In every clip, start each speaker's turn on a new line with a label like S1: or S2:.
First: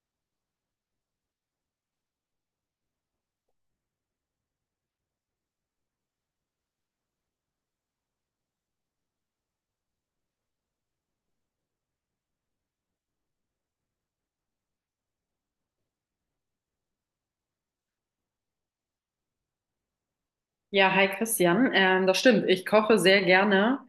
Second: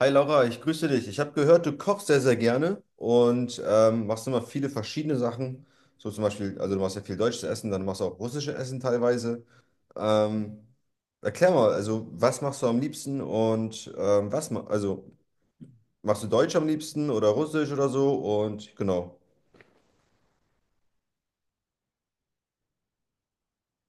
S1: Hi Laura, ich grüße dich. Ich habe gehört, du kochst sehr, sehr gerne und machst immer viele verschiedene Sachen. So zum Beispiel, also du machst ja viel deutsches Essen, dann machst du auch russisches Essen teilweise. Ähm, Erklär mal, also was machst du am liebsten und was, ma also machst du Deutsch am liebsten oder Russisch oder so und genau.
S2: Ja, hi Christian. Das stimmt. Ich koche sehr gerne,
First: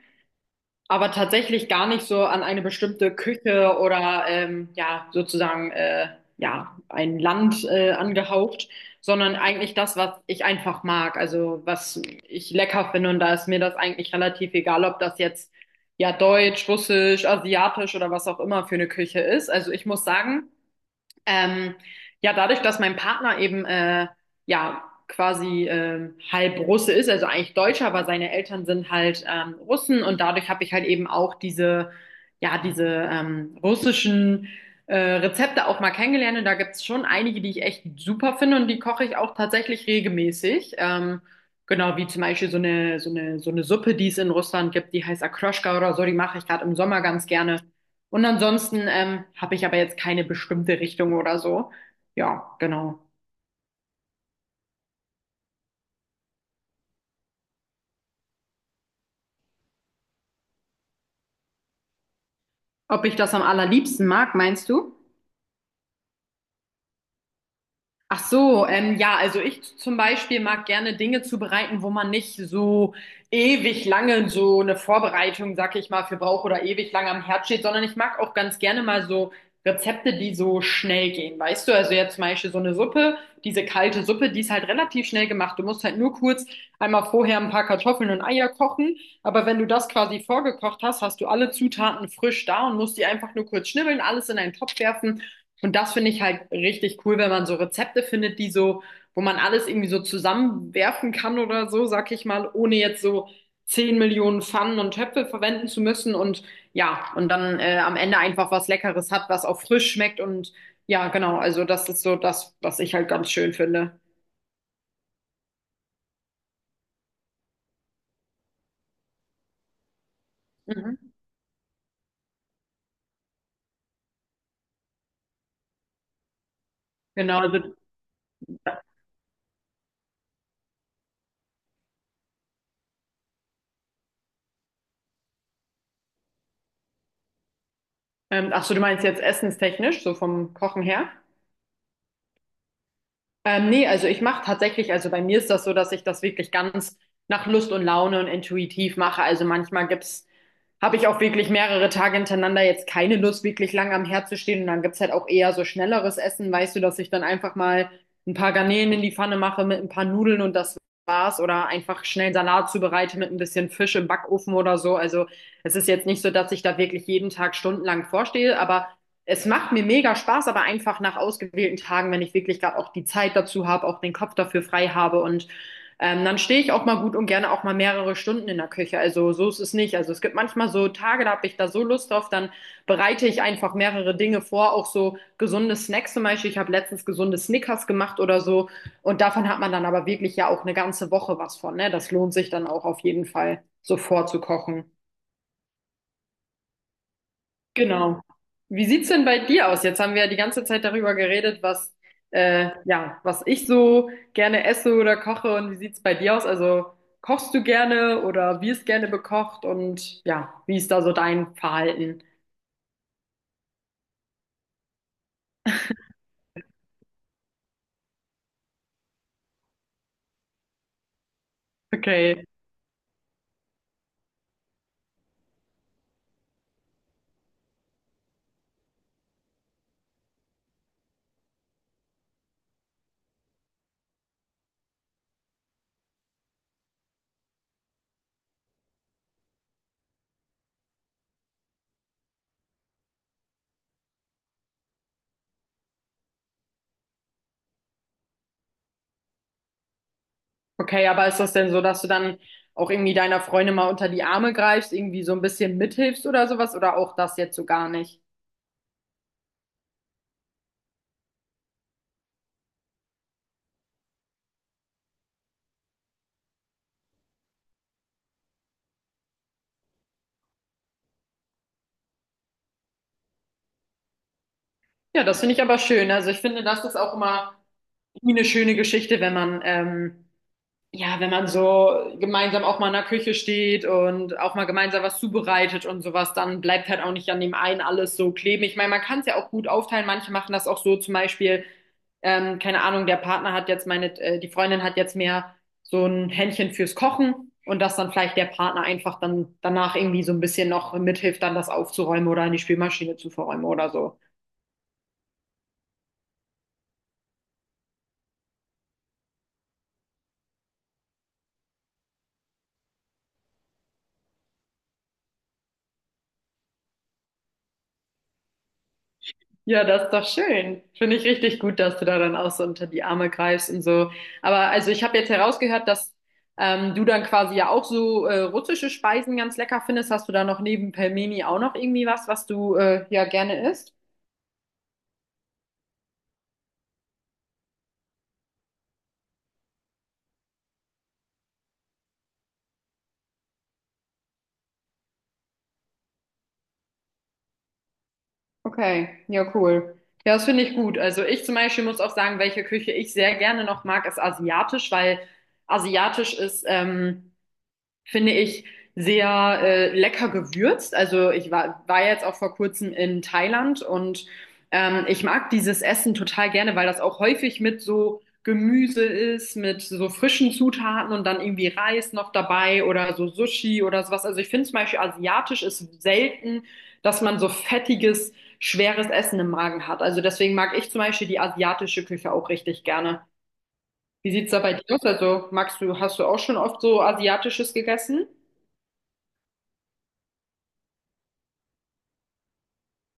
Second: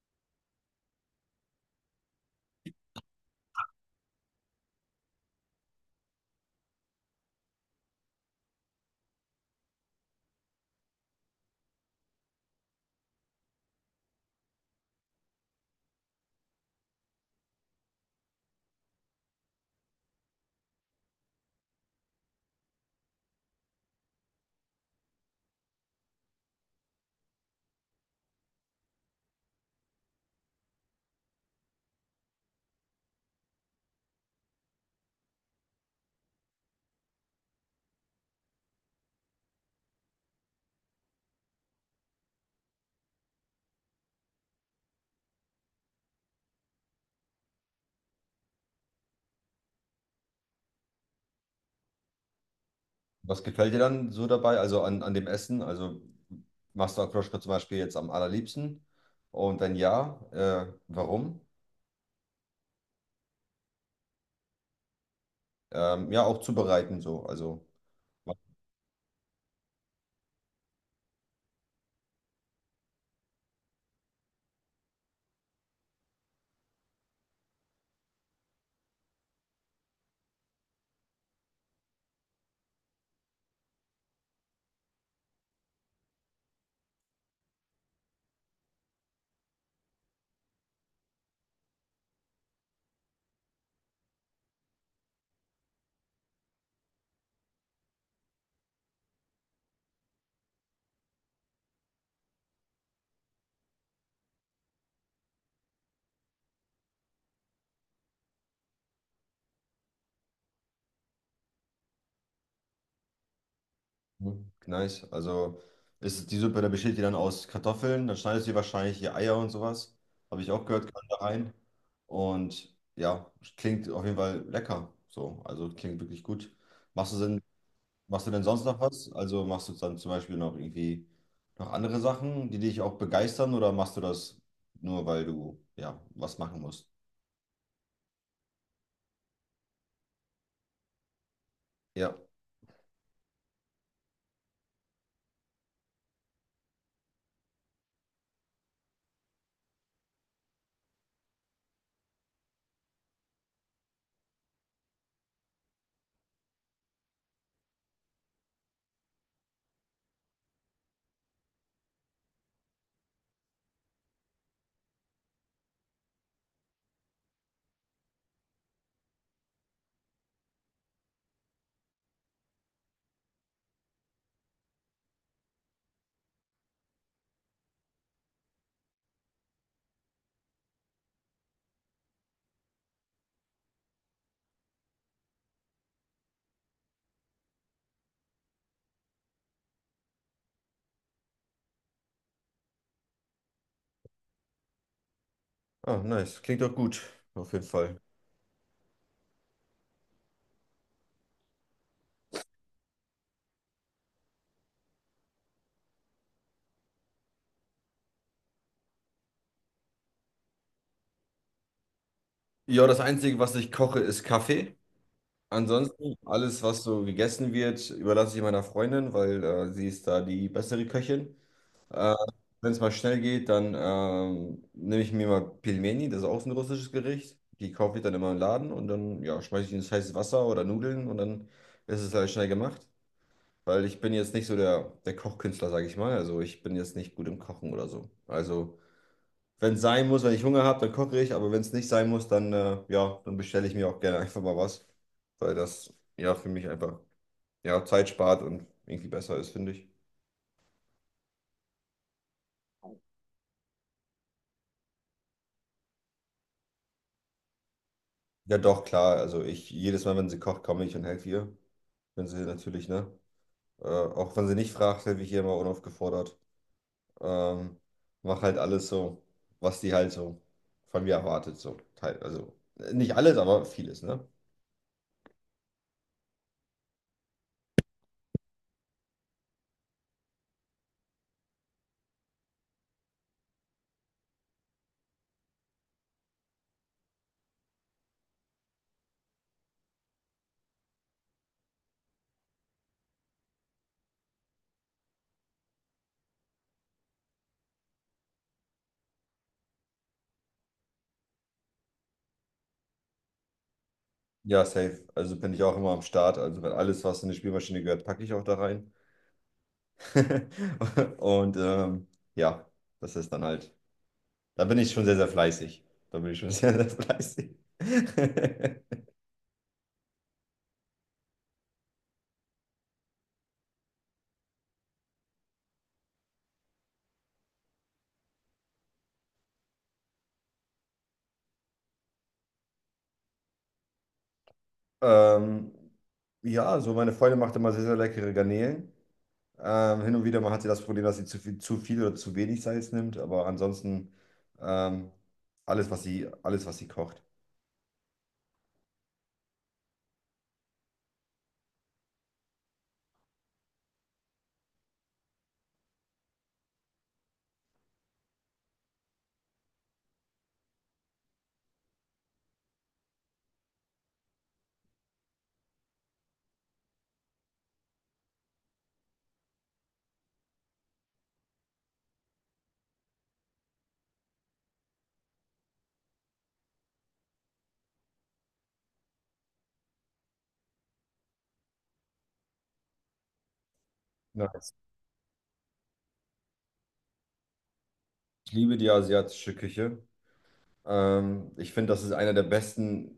S2: aber tatsächlich gar nicht so an eine bestimmte Küche oder ja, sozusagen ja, ein Land angehaucht, sondern eigentlich das, was ich einfach mag, also was ich lecker finde und da ist mir das eigentlich relativ egal, ob das jetzt ja deutsch, russisch, asiatisch oder was auch immer für eine Küche ist. Also ich muss sagen, ähm, ja, dadurch, dass mein Partner eben ja quasi halb Russe ist, also eigentlich Deutscher, aber seine Eltern sind halt Russen und dadurch habe ich halt eben auch diese ja diese russischen Rezepte auch mal kennengelernt und da gibt's schon einige, die ich echt super finde und die koche ich auch tatsächlich regelmäßig. Genau, wie zum Beispiel so eine Suppe, die es in Russland gibt, die heißt Akroschka oder so, die mache ich gerade im Sommer ganz gerne. Und ansonsten habe ich aber jetzt keine bestimmte Richtung oder so. Ja, genau.
S1: Was gefällt dir dann so dabei, also an dem Essen? Also machst du Akroschka zum Beispiel jetzt am allerliebsten? Und wenn ja, warum?
S2: Ob ich das am allerliebsten mag, meinst du?
S1: Ja, auch zubereiten so, also.
S2: Ach so, ja, also ich zum Beispiel mag gerne Dinge zubereiten, wo man nicht so ewig lange so eine Vorbereitung, sag ich mal, für braucht oder ewig lange am Herd steht, sondern ich mag auch ganz gerne mal so Rezepte, die so schnell gehen, weißt du? Also jetzt zum Beispiel so eine Suppe, diese kalte Suppe, die ist halt relativ schnell gemacht. Du musst halt nur kurz einmal vorher ein paar Kartoffeln und Eier kochen, aber wenn du das quasi vorgekocht hast, hast du alle Zutaten frisch da und musst die einfach nur kurz schnibbeln, alles in einen Topf werfen. Und das finde ich halt richtig cool, wenn man so Rezepte findet, die so, wo man alles irgendwie so zusammenwerfen kann oder so, sag ich mal, ohne jetzt so 10 Millionen Pfannen und Töpfe verwenden zu müssen und ja, und dann am Ende einfach was Leckeres hat, was auch frisch schmeckt und ja, genau, also das ist so das, was ich halt ganz schön finde.
S1: Mhm. Nice. Also ist die Suppe, da besteht die dann aus Kartoffeln, dann schneidest du dir wahrscheinlich die Eier und sowas. Habe ich auch gehört, kann
S2: Mhm.
S1: da rein. Und ja, klingt auf jeden Fall lecker. So, also klingt wirklich gut. Machst du
S2: Genau,
S1: denn,
S2: also,
S1: machst du denn sonst noch was? Also machst du dann zum Beispiel noch irgendwie noch andere Sachen, die dich auch begeistern oder machst du das nur, weil du ja was machen musst?
S2: ach so, du meinst jetzt essenstechnisch, so vom Kochen her?
S1: Ja.
S2: Nee, also ich mache tatsächlich, also bei mir ist das so, dass ich das wirklich ganz nach Lust und Laune und intuitiv mache. Also manchmal gibt's, habe ich auch wirklich mehrere Tage hintereinander jetzt keine Lust, wirklich lang am Herd zu stehen. Und dann gibt's halt auch eher so schnelleres Essen, weißt du, dass ich dann einfach mal ein paar Garnelen in die Pfanne mache mit ein paar Nudeln und das war's. Oder einfach schnell einen Salat zubereite mit ein bisschen Fisch im Backofen oder so. Also es ist jetzt nicht so, dass ich da wirklich jeden Tag stundenlang vorstehe, aber es macht mir mega Spaß, aber einfach nach ausgewählten Tagen, wenn ich wirklich gerade auch die Zeit dazu habe, auch den Kopf dafür frei habe und dann stehe ich auch mal gut und gerne auch mal mehrere Stunden in der Küche. Also so ist es nicht. Also es gibt manchmal so Tage, da habe ich da so Lust drauf, dann bereite ich einfach mehrere Dinge vor, auch so gesunde Snacks zum Beispiel. Ich habe letztens gesunde Snickers gemacht oder so und davon hat man dann aber wirklich ja auch eine ganze Woche was von, ne? Das lohnt sich dann auch auf jeden Fall, so vorzukochen.
S1: Ah, nice. Klingt doch gut, auf jeden Fall.
S2: Genau. Wie sieht's denn bei dir aus? Jetzt haben wir ja die ganze Zeit darüber geredet, was ja, was ich so gerne esse oder koche und wie sieht's bei dir aus? Also kochst du gerne oder wirst gerne bekocht und ja, wie ist da so dein Verhalten?
S1: Ja, das Einzige, was ich koche, ist Kaffee. Ansonsten, alles, was so gegessen wird, überlasse ich meiner Freundin, weil sie ist da die bessere Köchin. Äh,
S2: Okay.
S1: Wenn es mal schnell geht, dann nehme ich mir mal Pilmeni, das ist auch so ein russisches Gericht. Die kaufe ich dann immer im Laden und dann ja, schmeiße ich ins heiße Wasser oder Nudeln und dann ist es halt schnell gemacht. Weil ich bin jetzt nicht so der Kochkünstler, sage ich mal. Also ich bin jetzt nicht gut im Kochen oder so. Also wenn es sein muss, wenn ich Hunger habe, dann koche ich, aber wenn es nicht sein muss, dann, ja, dann bestelle ich mir auch gerne einfach mal was, weil das ja für mich einfach ja, Zeit spart und irgendwie besser ist, finde ich.
S2: Okay, aber ist das denn so, dass du dann auch irgendwie deiner Freundin mal unter die Arme greifst, irgendwie so ein bisschen mithilfst oder sowas oder auch das jetzt so gar nicht?
S1: Ja, doch, klar, also ich, jedes Mal, wenn sie kocht, komme ich und helfe ihr, wenn sie natürlich, ne, auch wenn sie nicht fragt, helfe ich ihr immer unaufgefordert, ähm, mach halt alles so, was die halt so von mir erwartet, so, nicht alles, aber vieles, ne?
S2: Ja, das finde ich aber schön. Also ich finde, das ist auch immer irgendwie eine schöne Geschichte, wenn man ja, wenn man so gemeinsam auch mal in der Küche steht und auch mal gemeinsam was zubereitet und sowas, dann bleibt halt auch nicht an dem einen alles so kleben. Ich meine, man kann es ja auch gut aufteilen. Manche machen das auch so, zum Beispiel, keine Ahnung, der Partner hat jetzt meine, die Freundin hat jetzt mehr so ein Händchen fürs Kochen und dass dann vielleicht der Partner einfach dann danach irgendwie so ein bisschen noch mithilft, dann das aufzuräumen oder in die Spülmaschine zu verräumen oder so.
S1: Ja, safe, also bin ich auch immer am Start, also wenn alles, was in die Spielmaschine gehört, packe ich auch da rein. Und ja, das ist dann halt, da bin ich schon sehr, sehr fleißig. Da bin ich schon sehr, sehr fleißig.
S2: Ja, das ist doch schön. Finde ich richtig gut, dass du da dann auch so unter die Arme greifst und so. Aber also ich habe jetzt herausgehört, dass du dann quasi ja auch so russische Speisen ganz lecker findest. Hast du da noch neben Pelmeni auch noch irgendwie was, was du ja gerne isst?
S1: Ähm, ja, so meine Freundin macht immer sehr, sehr leckere Garnelen. Hin und wieder mal hat sie das Problem, dass sie zu viel oder zu wenig Salz nimmt, aber ansonsten ähm, alles, was sie kocht.
S2: Okay, ja, cool. Ja, das finde ich gut. Also ich zum Beispiel muss auch sagen, welche Küche ich sehr gerne noch mag, ist asiatisch, weil asiatisch ist finde ich, sehr lecker gewürzt. Also war jetzt auch vor kurzem in Thailand und ich mag dieses Essen total gerne, weil das auch häufig mit so Gemüse ist, mit so frischen Zutaten und dann irgendwie Reis noch dabei oder so Sushi oder sowas. Also ich finde zum Beispiel asiatisch ist selten, dass man so fettiges, schweres Essen im Magen hat. Also deswegen mag ich zum Beispiel die asiatische Küche auch richtig gerne. Wie sieht's da
S1: Nice.
S2: bei dir aus? Also magst du, hast du auch schon oft so asiatisches gegessen?
S1: Ich liebe die asiatische Küche. Ich finde, das ist einer der besten.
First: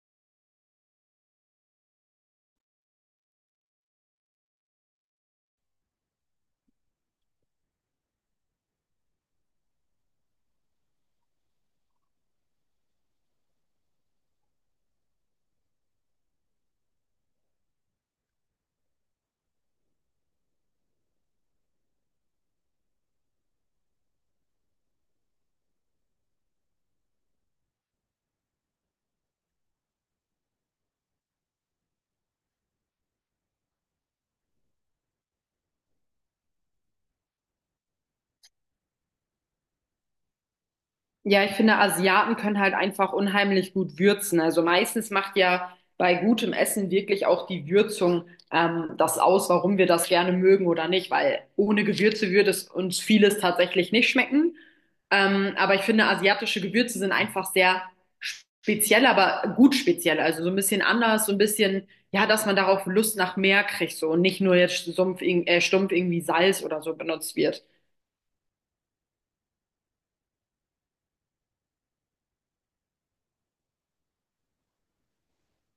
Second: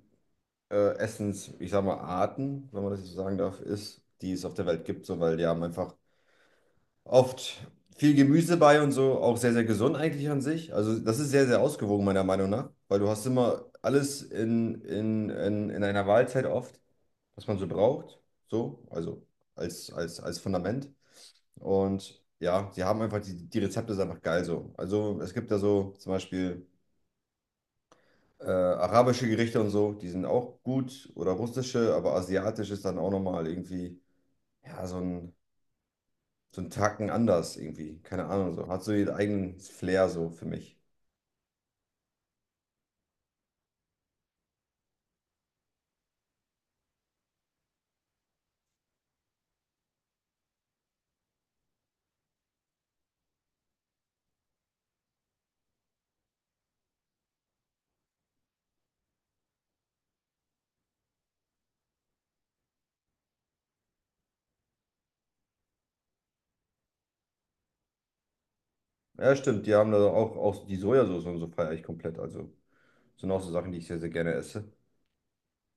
S1: Essens, ich sag mal, Arten, wenn man das so sagen darf, ist, die es auf der Welt gibt, so, weil die haben einfach oft viel Gemüse bei und so, auch sehr, sehr gesund eigentlich an sich. Also das ist sehr, sehr ausgewogen, meiner Meinung nach, weil du hast immer alles in einer Mahlzeit oft, was man so braucht, so, also als Fundament. Und ja, sie haben einfach, die Rezepte sind einfach geil so. Also es gibt da so zum Beispiel. Arabische Gerichte und so, die sind auch gut. Oder russische, aber asiatisch ist dann auch nochmal irgendwie, ja, so ein Tacken anders irgendwie. Keine Ahnung, so. Hat so ihren eigenen Flair so für mich.
S2: Ja, ich finde, Asiaten können halt einfach unheimlich gut würzen. Also meistens macht ja bei gutem Essen wirklich auch die Würzung das aus, warum wir das gerne mögen oder nicht, weil ohne Gewürze würde es uns vieles tatsächlich nicht schmecken. Aber ich finde, asiatische Gewürze sind einfach sehr speziell, aber gut speziell. Also so ein bisschen anders, so ein bisschen, ja, dass man darauf Lust nach mehr kriegt so und nicht nur jetzt stumpf, stumpf irgendwie Salz oder so benutzt wird.
S1: Ja, stimmt, die haben da auch die Sojasauce und so feiere ich komplett. Also, sind auch so Sachen, die ich sehr, sehr gerne esse.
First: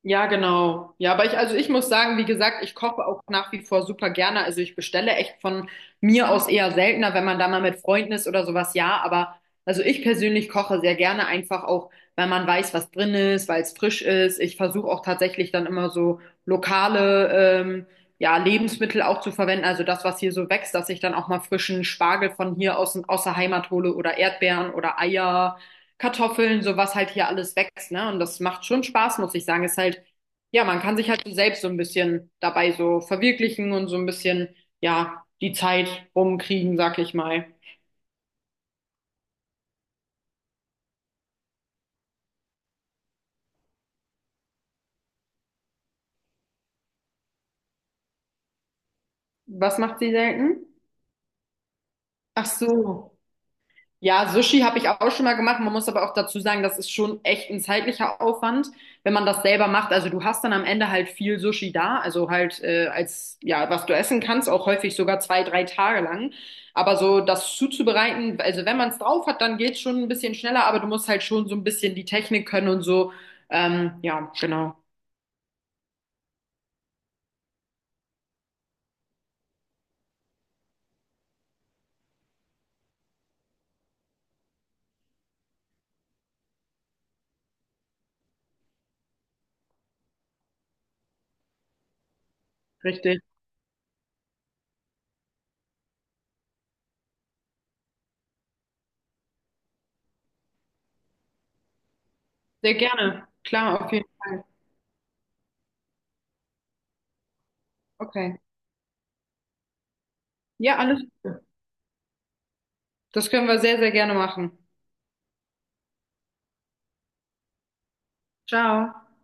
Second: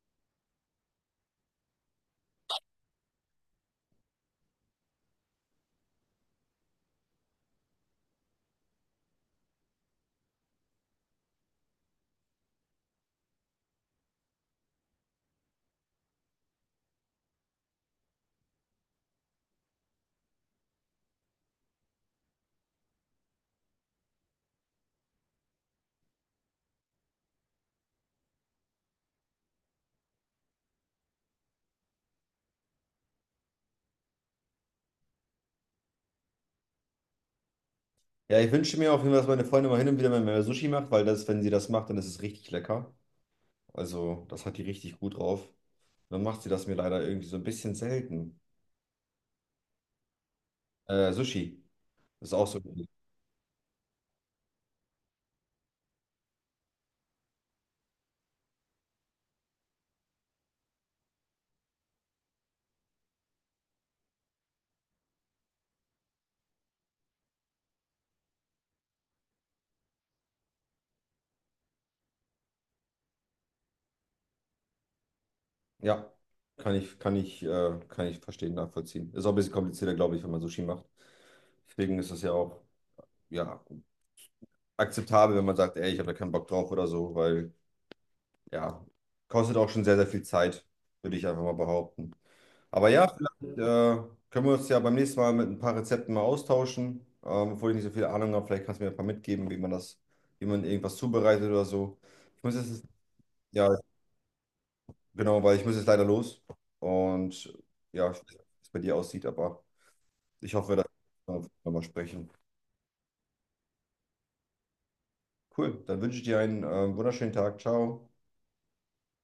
S2: Ja, genau. Ja, aber ich, also ich muss sagen, wie gesagt, ich koche auch nach wie vor super gerne. Also ich bestelle echt von mir aus eher seltener, wenn man da mal mit Freunden ist oder sowas, ja. Aber also ich persönlich koche sehr gerne einfach auch, weil man weiß, was drin ist, weil es frisch ist. Ich versuche auch tatsächlich dann immer so lokale, ja, Lebensmittel auch zu verwenden. Also das, was hier so wächst, dass ich dann auch mal frischen Spargel von hier aus, aus der Heimat hole oder Erdbeeren oder Eier. Kartoffeln, so was halt hier alles wächst, ne? Und das macht schon Spaß, muss ich sagen. Ist halt, ja, man kann sich halt so selbst so ein bisschen dabei so verwirklichen und so ein bisschen, ja, die Zeit rumkriegen, sag ich mal.
S1: Ja, ich wünsche mir auf jeden Fall, dass meine Freundin mal hin und wieder mal mehr Sushi macht, weil das, wenn sie das macht, dann ist es richtig lecker. Also, das hat die richtig gut drauf. Dann macht sie das mir leider irgendwie so ein bisschen selten.
S2: Was macht sie selten?
S1: Sushi ist
S2: Ach
S1: auch so.
S2: so. Ja, Sushi habe ich auch schon mal gemacht. Man muss aber auch dazu sagen, das ist schon echt ein zeitlicher Aufwand, wenn man das selber macht. Also du hast dann am Ende halt viel Sushi da, also halt als ja, was du essen kannst, auch häufig sogar zwei, drei Tage lang. Aber so das zuzubereiten, also wenn man es drauf hat, dann geht's schon ein bisschen schneller, aber du musst halt schon so ein bisschen die Technik können und so. Ja, genau,
S1: Ja, kann ich verstehen, nachvollziehen. Ist auch ein bisschen komplizierter, glaube ich, wenn man Sushi macht. Deswegen ist es ja auch, ja, akzeptabel, wenn man sagt, ey, ich habe da keinen Bock drauf oder so, weil, ja, kostet auch schon sehr, sehr viel Zeit, würde ich einfach mal behaupten. Aber ja,
S2: richtig.
S1: vielleicht können wir uns ja beim nächsten Mal mit ein paar Rezepten mal austauschen, obwohl ich nicht so viel Ahnung habe. Vielleicht kannst du mir ein paar mitgeben, wie man das, wie man irgendwas zubereitet oder so. Ich muss
S2: Sehr
S1: jetzt,
S2: gerne.
S1: ja,
S2: Klar, auf jeden Fall.
S1: Genau, weil ich muss jetzt leider los. Und ja, ich weiß
S2: Okay.
S1: nicht, wie es bei dir aussieht, aber ich hoffe,
S2: Ja,
S1: dass
S2: alles Gute.
S1: wir nochmal sprechen.
S2: Das können wir sehr, sehr gerne machen.
S1: Cool, dann wünsche ich dir einen wunderschönen Tag. Ciao.
S2: Ciao.